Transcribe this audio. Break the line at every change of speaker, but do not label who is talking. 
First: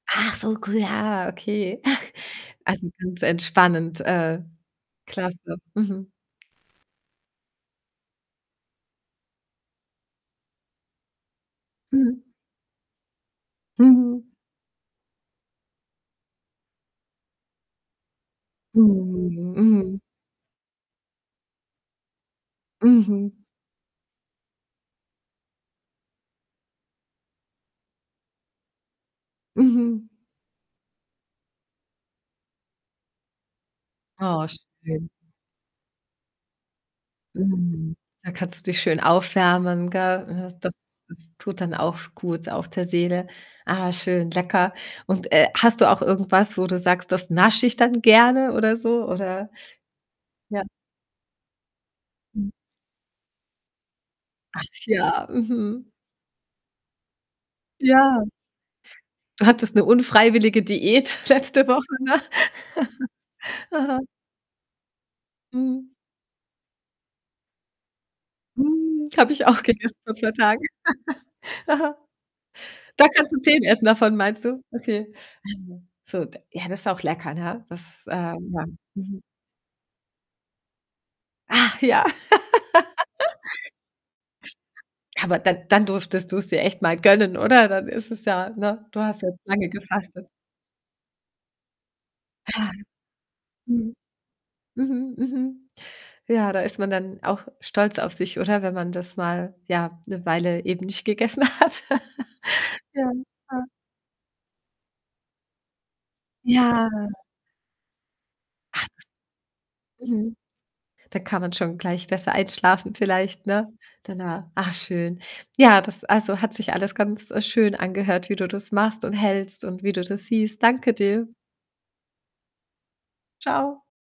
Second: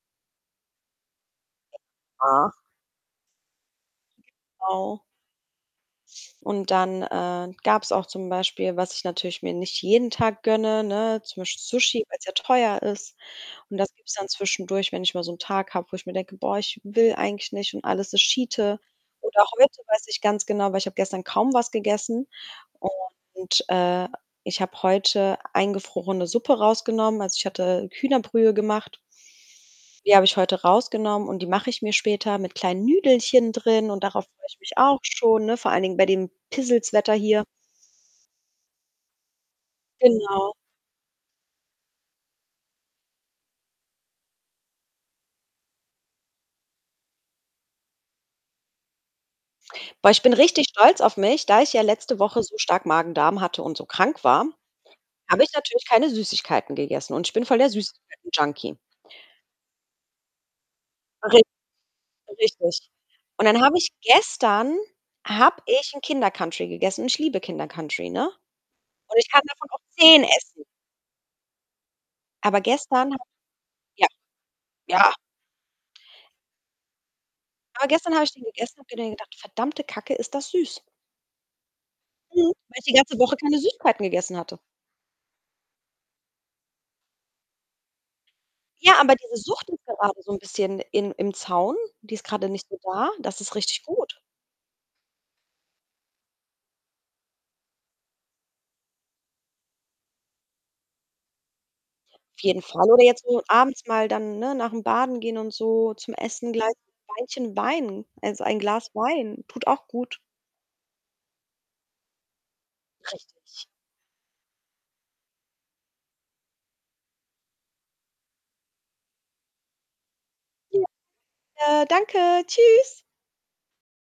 Ach so, gu ja, okay. Ach,
Ach.
also ganz entspannend, äh,
Genau.
klasse. Mhm.
Und dann, äh, gab's auch zum Beispiel, was ich natürlich mir nicht jeden Tag gönne, ne, zum Beispiel Sushi,
Mhm.
weil's ja teuer ist und das gibt's dann
Mhm.
zwischendurch, wenn ich mal so ’n Tag habe, wo ich mir denke: „Boah, ich will eigentlich nicht und alles ist Schiete.“ Oder
Mhm,
heute,
mhm.
weiß ich ganz genau, weil ich habe gestern kaum was gegessen,
Mhm.
und, äh, ich habe heute eingefrorene Suppe rausgenommen, also, ich hatte Hühnerbrühe gemacht
Mhm.
die habe ich heute rausgenommen und die mache ich mir später mit kleinen Nüdelchen drin und darauf freue
Oh,
ich mich auch
schön.
schon, ne, vor allen Dingen bei dem Pissels-Wetter hier.
Mhm. Da kannst du dich schön aufwärmen, gell?
Genau.
[unintelligible] das ist tut dann auch s gut auch der Seele. Ah, schön, lecker, und, äh, hast du auch irgendwas, wo du sagst: „Das nasche ich dann gerne“, oder so? Oder
Boah, ich bin
ja?
richtig stolz auf mich. Da ich ja letzte Woche
Mhm.
so stark Magen-Darm hatte und so krank war,
Ach ja,
habe ich natürlich
mhm.
keine Süßigkeiten gegessen und ich bin voll der
Ja.
Süßigkeiten Junkie.
Du hattest 'ne unfreiwillige Diät
Ri
letzte Woche.
richtig. Und dann habe ich
Aha.
gestern habe
Mhm.
ich 'n Kinder Country gegessen und ich liebe Kinder Country, ne?
Mm,
Und ich
habe
kann
ich auch
davon auch
gegessen, vor
10
2 Tagen.
essen.
Aha.
Aber
Da
gestern habe
kannst du 10 essen
ja.
davon, meinst du?
Ja.
Okay. Also, so d ja, das ist auch lecker, ne?
Aber
Dass,
gestern habe ich den
ähm ja,
gegessen habe mir denn
mhm.
gedacht: „Verdammte Kacke, ist das süß.“
Ach ja.
Mhm, weil ich die ganze Woche keine Süßigkeiten gegessen hatte.
Aber dann dann durftest du's dir echt mal gönnen, oder? Dann ist es ja ne?
Ja,
Du
aber
hast ja
diese
jetzt
Sucht
lange
ist gerade
gefastet.
so 'n bisschen in im Zaun, die ist grade nicht
Ja.
so da. Das ist richtig
Mhm.
gut.
Mhm, mhm. Ja, da ist man dann auch stolz auf sich, oder? Wenn man das mal, ja, 'ne Weile eben nicht gegessen hat.
Auf jeden Fall oder
Ja,
jetzt nur
klar.
abends mal dann, ne, nach'm Baden gehen und so zum Essen gleich
Ja.
[unintelligible] Weinchen Wein. Also, ein Glas
[unintelligible]
Wein tut auch gut.
.Mhm. Da kann man schon gleich besser einschlafen vielleicht,
Richtig.
ne, danach. Ah, schön. Ja, das also, hat sich alles ganz, äh, schön angehört, wie du das machst und hältst und wie du das siehst.
Ja,
Danke dir.
gerne, danke. Tschüss.
Tschau.